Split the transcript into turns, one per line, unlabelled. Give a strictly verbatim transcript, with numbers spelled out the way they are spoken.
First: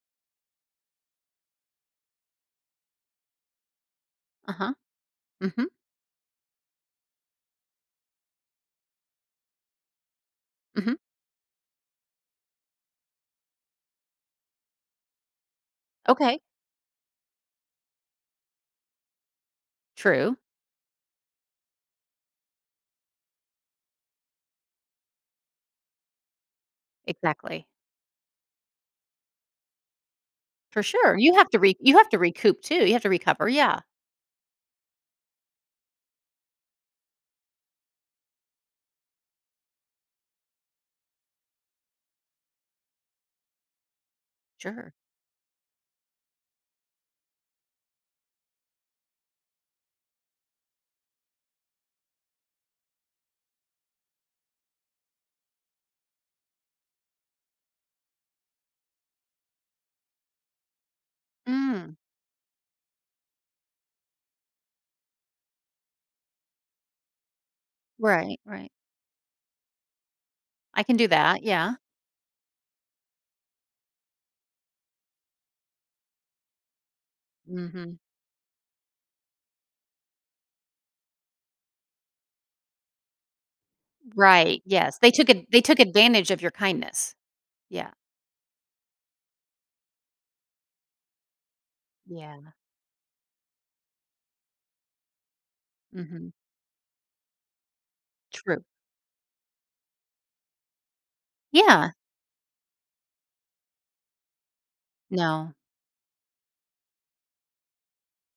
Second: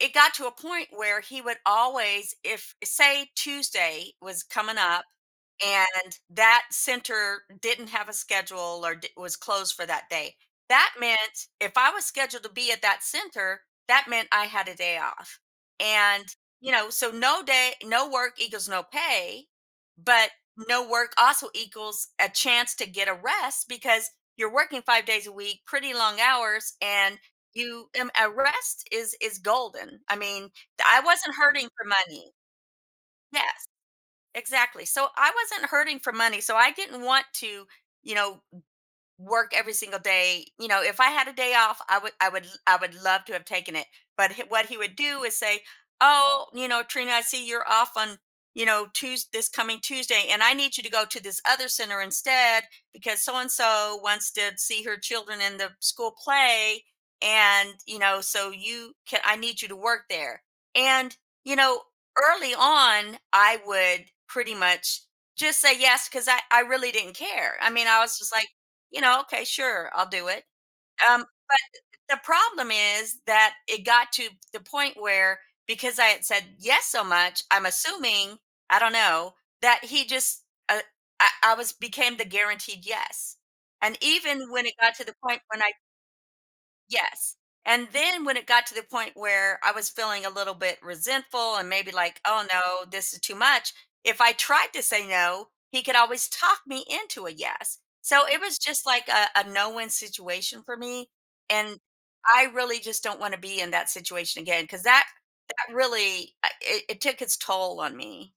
It got to a point where he would always if uh, say, Tuesday was
Uh-huh.
coming up
Mhm.
and that center didn't have a schedule or d was closed for that day, that
Mhm.
meant- if I was scheduled to be at that center- that meant I had a day off. And,
Okay.
you know, so no day no work equals no pay, but
True.
no work also equals a chance to get a rest because you're working five days a week, pretty long hours, and
Exactly.
you m a rest is is golden, I mean,
For
d I
sure, you
wasn't
have to
hurting
re
for
you have to
money.
recoup too, you have to recover,
Yes,
yeah.
exactly, so, I wasn't hurting for money, so I didn't want to, you know, w work every single day you know, if I had a day off, I would I would l I would love to have taken it, but h what he
Sure.
would do is say, "Oh, you know, Trina, I see you're off on, you know, Tues this coming Tuesday, and I need you to go to this other center instead because so-and-so wants to see her children in the school play, and, you know, so, you ca I need you to work there." And, you know,
Mm.
early on, I would pretty much just say, "Yes," 'cause I I really didn't care, I mean, I was just,
Right,
like,
right.
you know, "Okay, sure, I'll do it."
I can do
Um,
that,
but,
yeah.
uh uh, the problem is that it got to the point where because I had said, "Yes," so much, I'm
Mhm.
assuming I don't know that he just, uh I I was became the guaranteed "Yes." And, even
Right,
when it got
yes,
to
they
the
took
point
ad they
when I
took advantage of your kindness.
Yes, and
Yeah.
then when it got to the point where I was feeling, a little bit resentful, and maybe, like, "Oh
Yeah.
no, this is too much." If I tried to say "No," he could always
Mhm.
talk me into a "Yes." So, it was
True.
just, like, a a no-win situation, for me, and
Yeah.
I really just don't want to be in that situation again, 'cause that
No.
that really, uh it it took its toll on me.